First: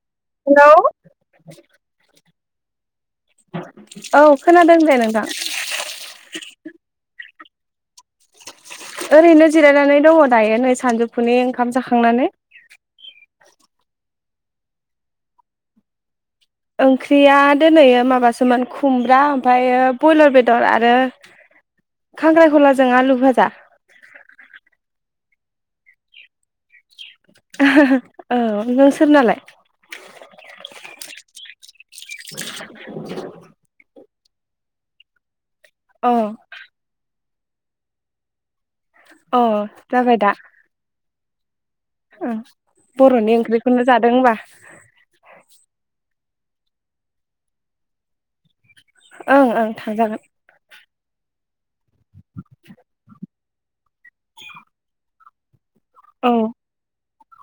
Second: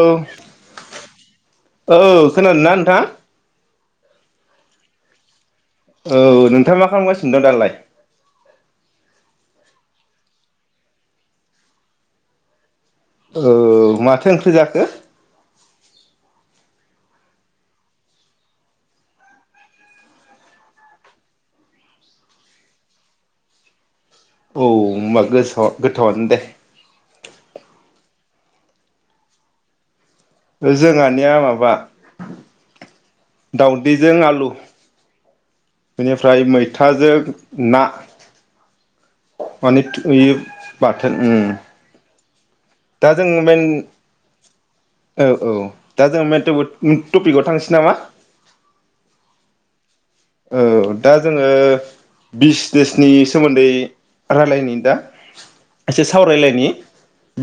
औ हेलौ औ खोनादोंना नोंथां? औ खोनादों दे नोंथां। औ नोंथांङा मा खालामगासि दं दालाय? [inaudible] ओरैनो जिरायनानै दंङ दायो नै सानजौफुनि ओंखाम जाखांनानै। औ माथो ओंख्रि जाखो? ओंख्रिया दोनैओ माबासोमोन खुमब्रा ओमफायो बयलार बेदर आरो खांख्रायखलाजों आलु भाजा । औ होमबा गोसाव गोथावआनो दे औ नोंसोरनालाय? जोंहानिया माबा। [inaudible] दाउदै जों आलु अ बेनिफ्राय मैथाजों। ना अ [unintelligible] जाबाय दा [unintelligible] उम ओं दा जों बर'नि मेन ओंख्रिखौनो जादों होमबा औ औ दा जों मे टबोट नि टपिकआव थांनोसै नामा? ओं ओं थांजागोन। औ दा जोंङो बिजनेसनि सोमोन्दै रायलायनो दा। एसे औ सावरायलायनि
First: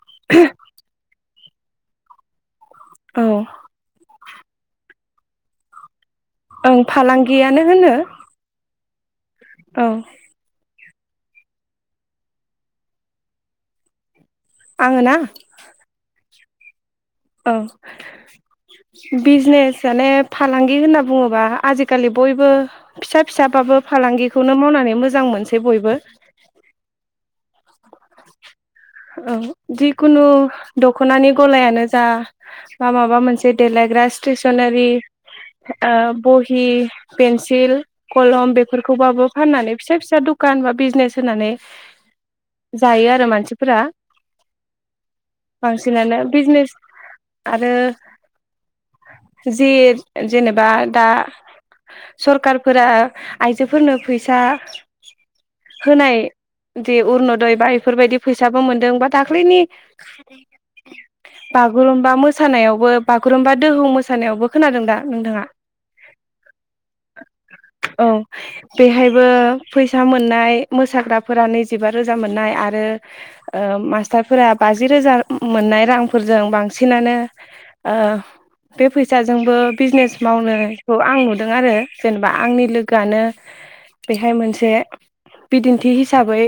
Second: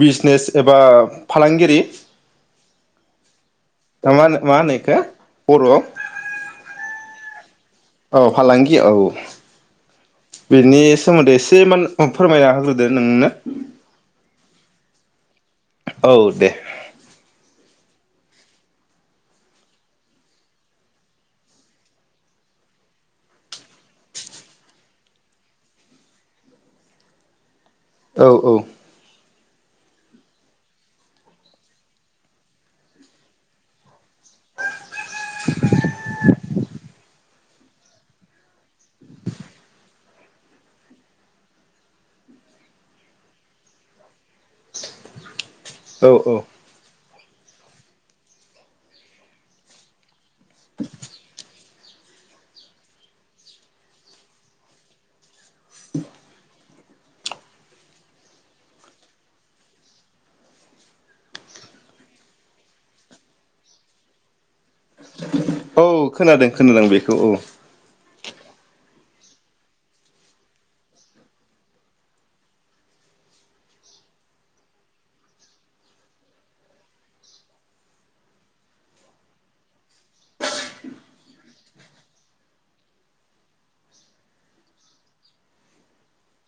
बिजनेस एबा फालांगिरि। औ ना मा होनो मा होनो‌ इखो बर'। ओं फालांगियानो। होनो औ फालांगि। गि औ। औ बेनि सोमोन्दै एसे मान फोरमायना होग्रोदो नोंनो। आंङो ना। औ दे। औ बिजनेस माने फालांगि होनना बुंङोबा आजिखालि बयबो फिसा फिसाबाबो फालांगिखौनो मावनानै मोजां मोनसै बयबो। औ औ। औ जिखुनु दख'नानि गलायानो जा बा माबा मोनसे देलायग्रा स्टेसनारि ओ बहि। पेन्सिल, कलम बेफोरखौबाबो फाननानै फिसा फिसा दखान बा बिजनेस होनानै जायो आरो मानसि फोरा। औ बांसिनानो बिजनेस आरो जि जेनेबा दा सरखारारफोरा आइजोफोरनो फैसा होनाय। दे अरन'दय बा बेफोरबायदि फैसाबो मोनदों बा दाखैनि बागुरुमबा मोसानायावबो बागुरुमबा दोहौ मोसानायावबो खोनादों दा नोंथाङा औ खोनादों खोनादों बेखौ औ। औ बेहायबो फैसा मोननाय मोसाग्राफोरा नैजिबा रोजा मोननाय आरो ओ मास्टारफोरा बाजि रोजा मोननाय रांफोरजों बांसिनानो ओ बे फैसाजोंबो बिजनेस मावनायखौ आं नुदों आरो जेनेबा आंनि लोगोआनो बेहाय मोनसे बिदिन्थि हिसाबै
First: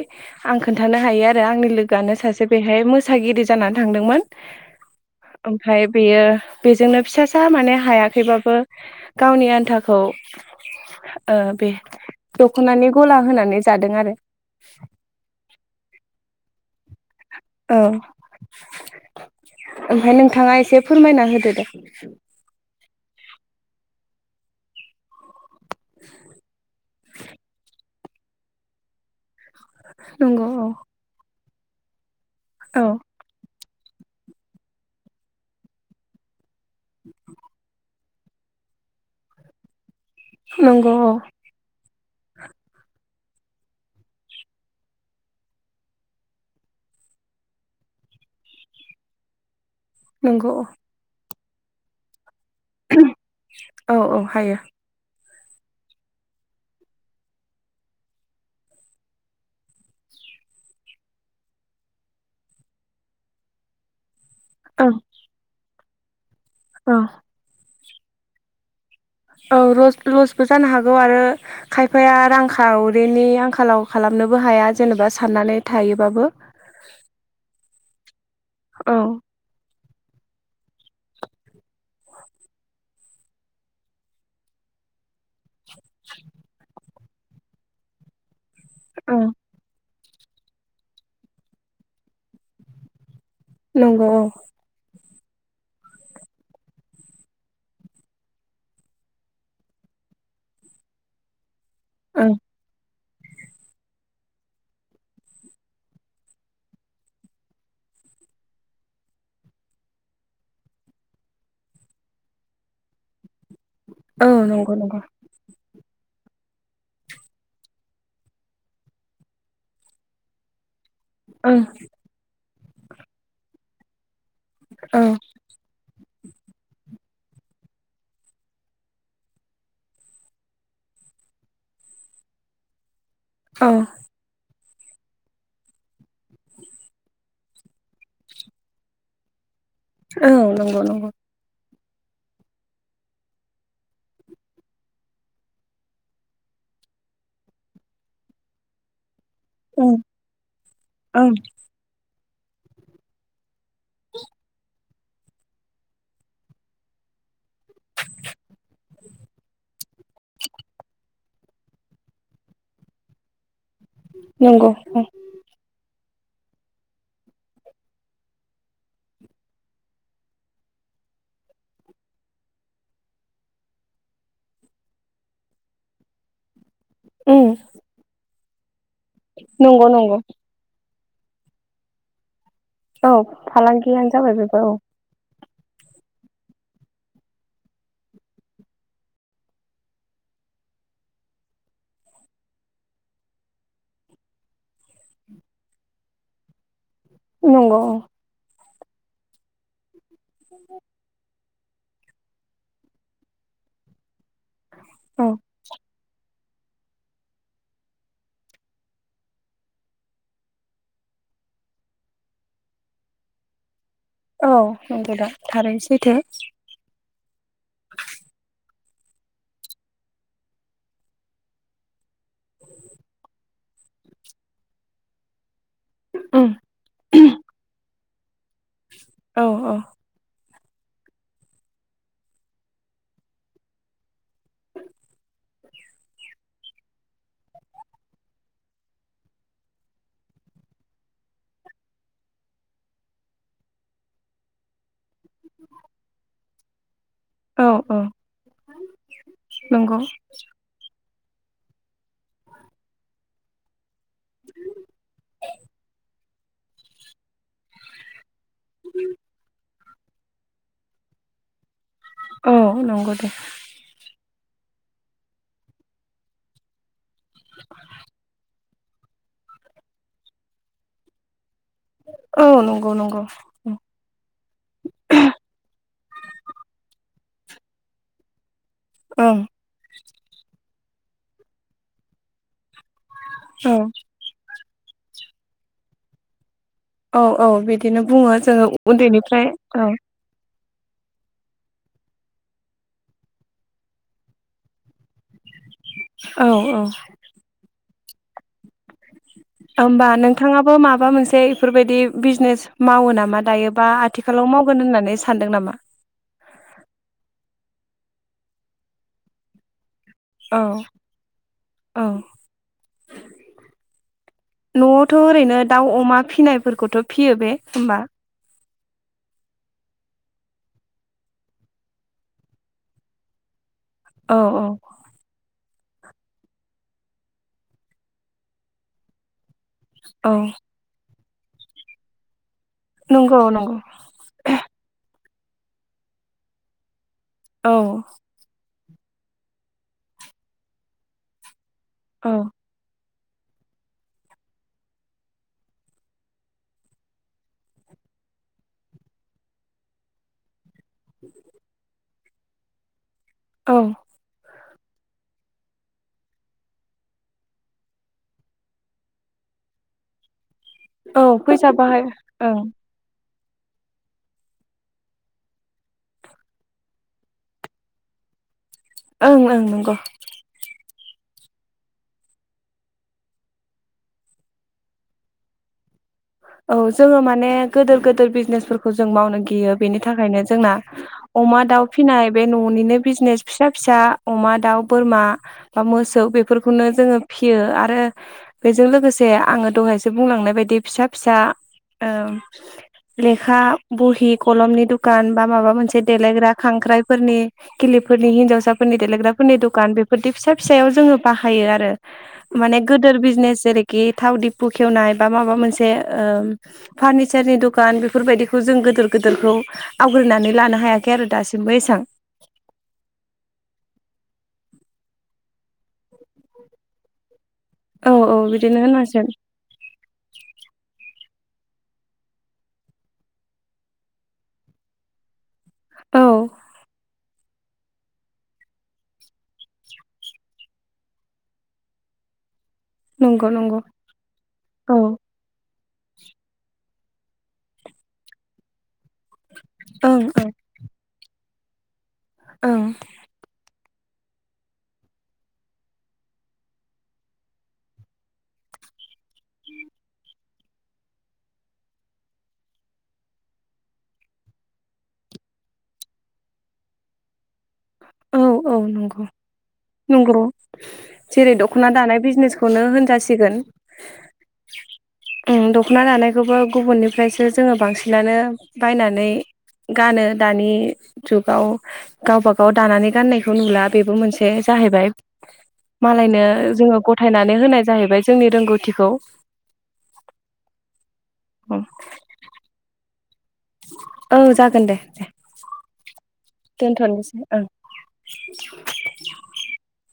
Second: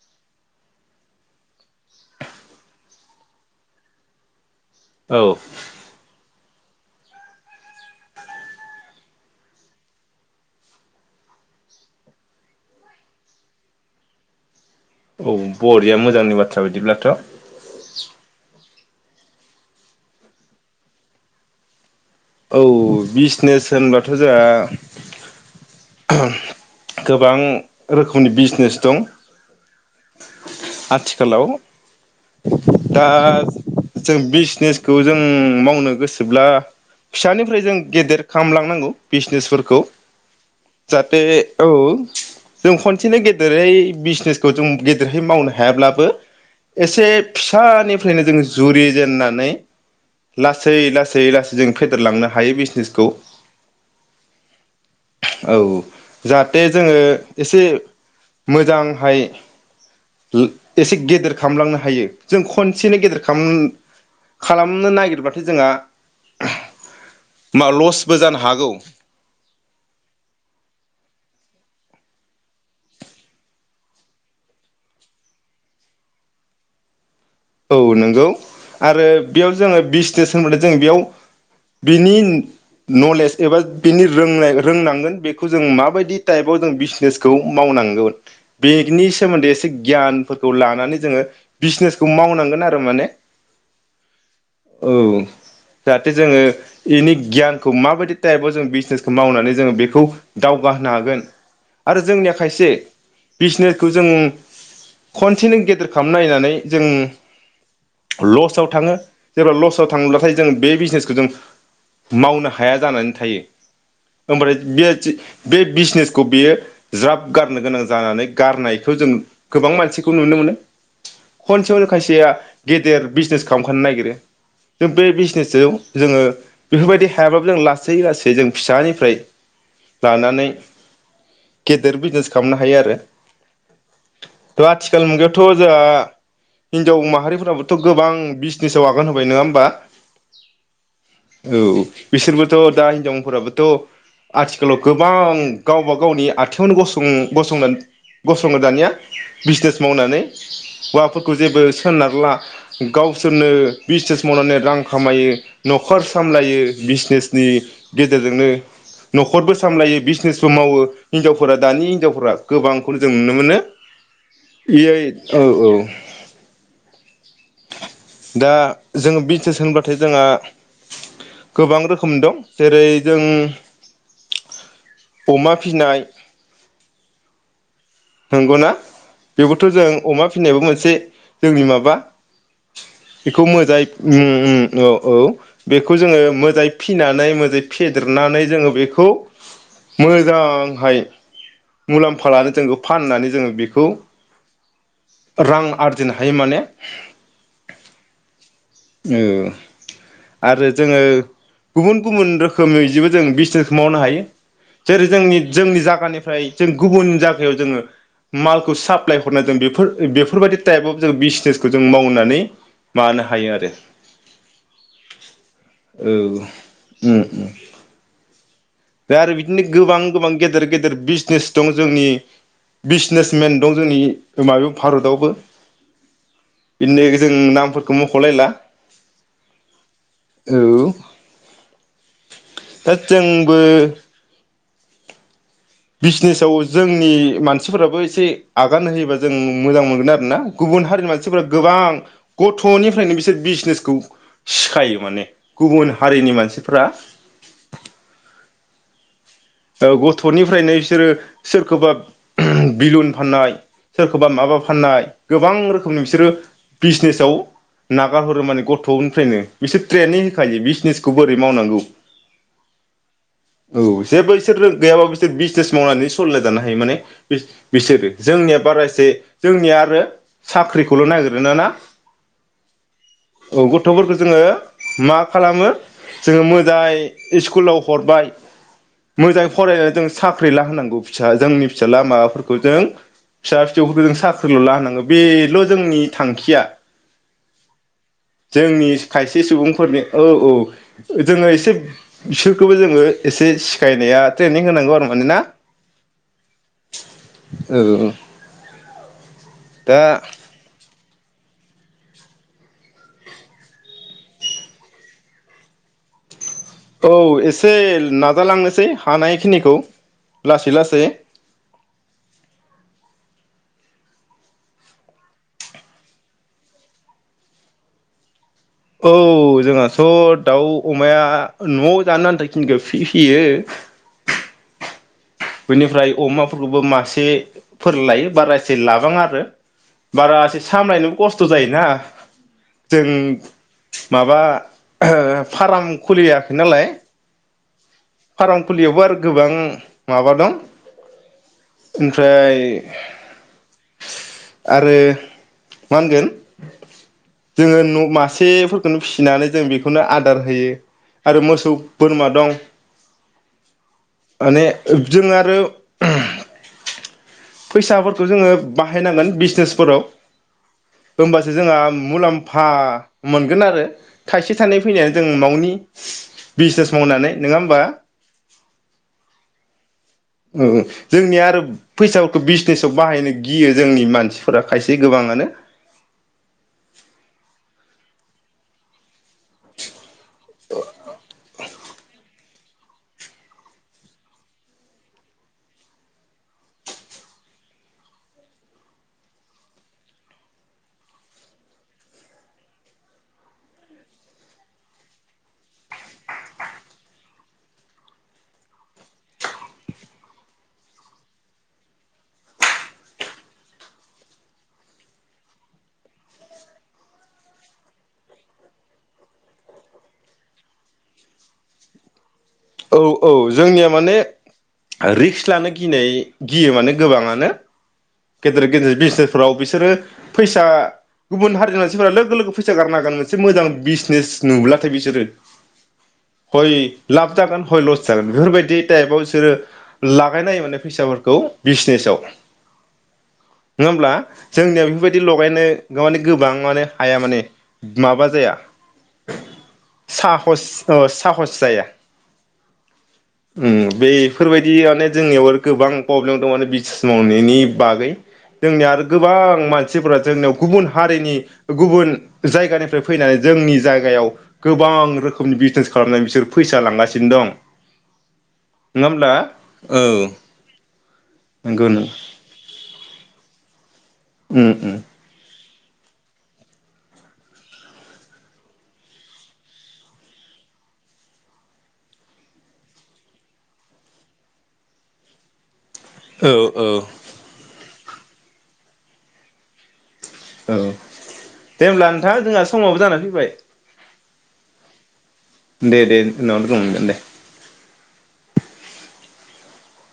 आं खोन्थानो हायो आरो। आरो आंनि लोगोआनो सासे बेहाय मोसागिरि जानानै थांदोंमोन। औ ओमफ्राय बेयो बेजोंनो फिसासा माने हायाखैबाबो गावनि आन्थाखौ ओ बे दख'नानि गला होनानै जादों आरो। औ बरिया मोजांनि बाथ्रा बिदिब्लाथ'। औ। ओमफ्राय नोंथाङा एसे फोरमायना होदो दे। औ बिजनेस होनबाथ' जोंहा गोबां रोखोमनि बिजनेस दं। नंगौ औ आथिखालाव औ दा जों बिजनेसखौ जों मावनो गोसोब्ला फिसानिफ्राय जों गेदेर खालामलांनांगौ बिजनेसफोरखौ। नंगौ औ जाहाथे औ। जों खनसेनो गेदेरै बिजनेसखौ जों गेदेरहै मावनो हायाब्लाबो एसे फिसानिफ्रायनो जों जुरिजेेननानै नंगौ लासै लासै लास जों फेदेरलांना [unintelligible] औ औ हायो। औ जाहाथे जोङो एसे मोजांहाय लो एसे गेदेर खालामलांनो हायो जों खनसेनो गेदेर खाम खालामनो नागिरबाथाय जोंहा अह। ओ लसबो जानो हागौ। औ लसबो जानो हागौ आरो खायफाया रांखावरिनि आंखालाव खालामनोबो हाया जेनेबा साननानै थायोबाबो। औ नोंगौ। औ आरो बेयाव जोङो बिजसनेस सोमोनदै जों बेयाव बिनि नलेज एबा बिनि रोंनाय रोंनांगोन बे खौ जों माबायदि टाइपाव जों बिसनेस खौ मावनांगोन। बेंगनि औ सोमोन्दै एसे गियानफोरखौ लानानै जोङो बिजनेस खौ मावनांगोन आरो माने। नंगौ औ। औ जाहाथे जोङो इनि गियानखौ माबायदि टाइपआव जों बिजनेसखौ मावनानै जोङो बेखौ दावगा होनो हागोन। आरो ओं जोंनिया खायसे बिजनेसखौ जों खनसेनो गेदेर खालाम नायनानै जों लसआव थाङो जेब्ला लसआव थाङोब्लाथाय जों बे बिजनेसखौ जों मावनो हाया जानानै थायो। औ ओमफ्राय नंगौ नंगौ बेयासि बे बिजनेसखौ बेयो ज्राब गारनो गोनां जानानै गारनायखौ जों गोबां मानसिखौ नुनो मोनो। ओं खनसेयावनो खायसेया गेदेर बिजनेस खालामखानो नागिरो। जों औ बे बिजनेस सायाव जोङो बेफोरबायदि हायाबाबो जों लासै लासै जों फिसानिफ्राय लानानै गेदेर बिजनेस खालामनो हायो आरो। औ थ' आथिखाल मुगायावथ' जोंहा हिन्जाव माहारिफोराबोथ' गोबां बिजनेसाव आगान होबाय नङा होमबा? औ नंगौ नंगौ। औ बिसोरबोथ' दा हिनजावफोराबोथ' आथिखालाव गोबां गावबा गावनि आथिङावनो गंसं गंसं गसंनो दानिया बिजनेस ओं मावनानै। ओं हौवाफोरखौ जेबो सोनारला। गावसोरनो बिजनेस मावनानै रां खामायो न'खर सामलायो बिजनेस नि गेजेरजोंनो न'खरबो सामलायो। बिजनेसबो मावो। हिनजावफोरा दानि हिनजावफोरा गोबांखौनो जों नुनो मोनो यै औ औ। दा जोङो बिजनेस होनबाथाय जोंहा गोबां रोखोम दं जेरै जों अमा फिनाय ओम। नंगौ ना? बेबोथ' जों नंगौ अमा फिनायबो मोनसे जोंनि माबा औ बेखौ मोजाय फालांगियानो ओम जाबाय बेबो ओम औ औ। बेखौ जोङो मोजाय फिनानै मोजाय फेदेरनानै जोङो बेखौ मोजांहाय मुलाम्फा लानो जों फाननानै जोङो बेखौ रां आरजिनो हायो माने नंगौ औ। ओ। आरो जोङो गुबुन गुबुन रोखोमै जिबो जों बिजनेसखौ मावनो हायो। जेरै औ जोंनि जोंनि जागानिफ्राय जों गुबुन जागायाव जोङो मालखौ साप्लाय हरनायजों बेफोर बेफोरबायदि टाइपाव जों बिजनेसखो जों मावनानै मानो हायो आरो। औ नंगौ दा थारैनो औ सैथो। उम उम। दा आरो बिदिनो गोबां गोबां गेदेर गेदेर बिजनेस दं जोंनि बिजनेसमेन दं जोंनि माबायाव भारतआवबो। उम बिदिनो जों नामफोर मखलायला औ औ। नंगौ होद जों बो [inaudible] बिजनेसाव जोंनि मानसिफोराबो एसे आगान होयोबा जों मोजां मोनगोन आरोना गुबुन हारिनि मानसिफोरा गोबां गथ'निफ्रायनो बिसोर बिजनेसखौ सिखायो माने गुबुन हारिनि मानसिफ्रा। औ औ। ओ नंगौ गथ'निफ्रायनो इसोरो सोरखौबा बिलुन फाननाय सोरखौबा माबा फाननाय गोबां रोखोमनि बिसोरो बिजनेसाव नागारहरो माने गथ'निफ्रायनो बिसोर ट्रेनिं होखायो बिजनेसखौ बोरै मावनांगौ । औ नंगौ दे। जेबो इसोरो गैयाबाबो बिसोर बिजनेस मावनानै सलिना जानो हायो माने बिसो बिसोरो जोंनिया बारा एसे जोंनिया आरो साख्रिखौल' नागिरोना ना? औ नंगौ नंगौ औ गथ'फोरखो जोङो मा खालामो जोङो मोजाय इस्कुलाव हरबाय ओं मोजाङै फरायनानै जों साख्रि ला होनांगौ। फिसा जोंनि फिसाला माबाफोरखौ जों-' फिसा औ फिसौफोरखो जों साख्रिल' ला होनां ओ बेल' जोंनि थांखिया। औ औ बिदिनो बुङो जोङो जोंनि खायसे उन्दैनिफ्राय औ। सुबुंफोरनि औ जोङो एसे बिसोरखौबो जोङो एसे सिखायनाया ट्रेनिं होनांगौ आरो माने ना? औ औ। औ दा ओमबा नोंथाङाबो माबा मोनसे एसे बेफोरबायदि बिजनेस मावो नामा दायोबा आथिखालाव मावगोन होननानै सानदों नामा? औ एसे नाजालांनोसै हानायखिनिखौ। औ लासै लासै औ। न'आवथ' ओरैनो दाउ अमा फिनायफोरखौथ' फियो बे होमबा? औ जोंहाथ' दाउ अमाया न'आव जानो आनथा खिनिखौ फि फियो। औ औ। बेनिफ्राय अमाफोरखौबो मासेफोर लायो बारासे लाबाङा आरो। औ बारासे सामलायनो खस्थ' जायोना। जों नंगौ नंगौ माबा ओ फार्म खुलियाखै नालाय। औ। फारांफुलियावबो आरो गोबां माबा दं। औ ओमफ्राय आरो मा होनगोन जोङो न' मासेफोरखौनो फिसिनानै जों बेखौनो आदार होयो आरो मोसौ बोरमा दं। औ। माने जों आरो फैसाफोरखौ जोङो बाहायनांगोन बिजनेसफोराव औ होमबासो फैसा जोंहा बाहाय ओं मुलाम्फा मोनगोन आरो थाइसे थाइनै फैनायानो जों ननि बिजनेस मावनानै नङा होमबा? ओं ओं नंगौ। ओ जोंनिया आरो फैसाफोरखौ बिजनेसाव बाहायनो गियो जोंनि मानसिफोरा खायसे गोबाङानो औ जोङो माने गोदोर गोदोर बिजनेसफोरखौ जों मावनो गियो बेनि थाखायनो जोंना अमा दाउ फिनाय बे न'निनो बिजनेस फिसा फिसा अमा दाउ बोरमा बा मोसौ बेफोरखौनो जोङो फियो आरो बेजों लोगोसे आङो दहायसो बुंलांनाय बायदि फिसा फिसा ओ लेखा बहि कलमनि दुखान बा माबा मोनसे देलायग्रा खांख्राइफोरनि खिलिफोरनि हिन्जावसाफोरनि देलायग्राफोरनि दुखान बेफोरदि फिसा फिसायाव जोङो बाहायो आरो माने गोदोर बिजनेस जेरैखि थाव दिफु खेवनाय बा माबा मोनसे ओ फारनिचारनि दखान बेफोरबायदिखौ जों गोदोर गोदोरखौ आवग्रिानै लानो हायाखै आरो दासिमबो एसां औ औ जोंनिया माने रिक्स लानो गिनाय गियो माने गोबाङानो। औ औ गेदेर बिदिनो गेदेर होनांसिगोन बिजनेसफोराव बिसोरो फैसा गुबुन हारिनि मानसिफोरा लोगो लोगो फैसा गारनो हागोन मोनसे मोजां बिजनेस नुब्लाथाय बिसोरो। औ बै लाब जागोन हय लस जागोन बेफोरबायदि टाइपाव बिसोरो लागायनायो फैसाफोरखौ बिसनेसाव नंगौ नंगौ नङा होमब्ला जोंनिया औ बेफोरबायदि लगायनो माने गोबां माने हाया माने माबा जाया ओं साहस ओ साहस जाया। ओं ओम बेफोरबायदियानो जोंनियाव आरो गोबां प्रब्लेम दं माने बिसनेस मावनायनि बागै जोंनिया आरो गोबां मानसिफोरा जोंनियाव गुबुन हारिनि गुबुन जायगानिफ्राय फैनानै जोंनि जायगायाव गोबां रोखोमनि बिजनेस खालामनानै बिसोर फैसा लांगासिनो दं। औ औ नङा नंगौ होमब्ला नंग' जेरै नंगौ दख'ना नों दानाय बिजनेसखौ खौनो होनजासिगोन। उम उम ओ दख'ना दानायखौबो गुबुननिफ्रायसो जोङो बांसिनानो बायनानै गानो दानि जुगाव गावबा गाव दानानै गाननायखौ नुला बेबो मोनसे जाहैबाय। मालायनो औ औ जोङो गथायनानै होनाय जाहैबाय जोंनि रोंगौथिखौ औ दे हब्ला नोंथां जोंहा समाबो जानानैै फैबाय। औ जागोन दे। दे दे उनाव लोगो मोनगोन दे। दोनथ'नोसै [inaudible]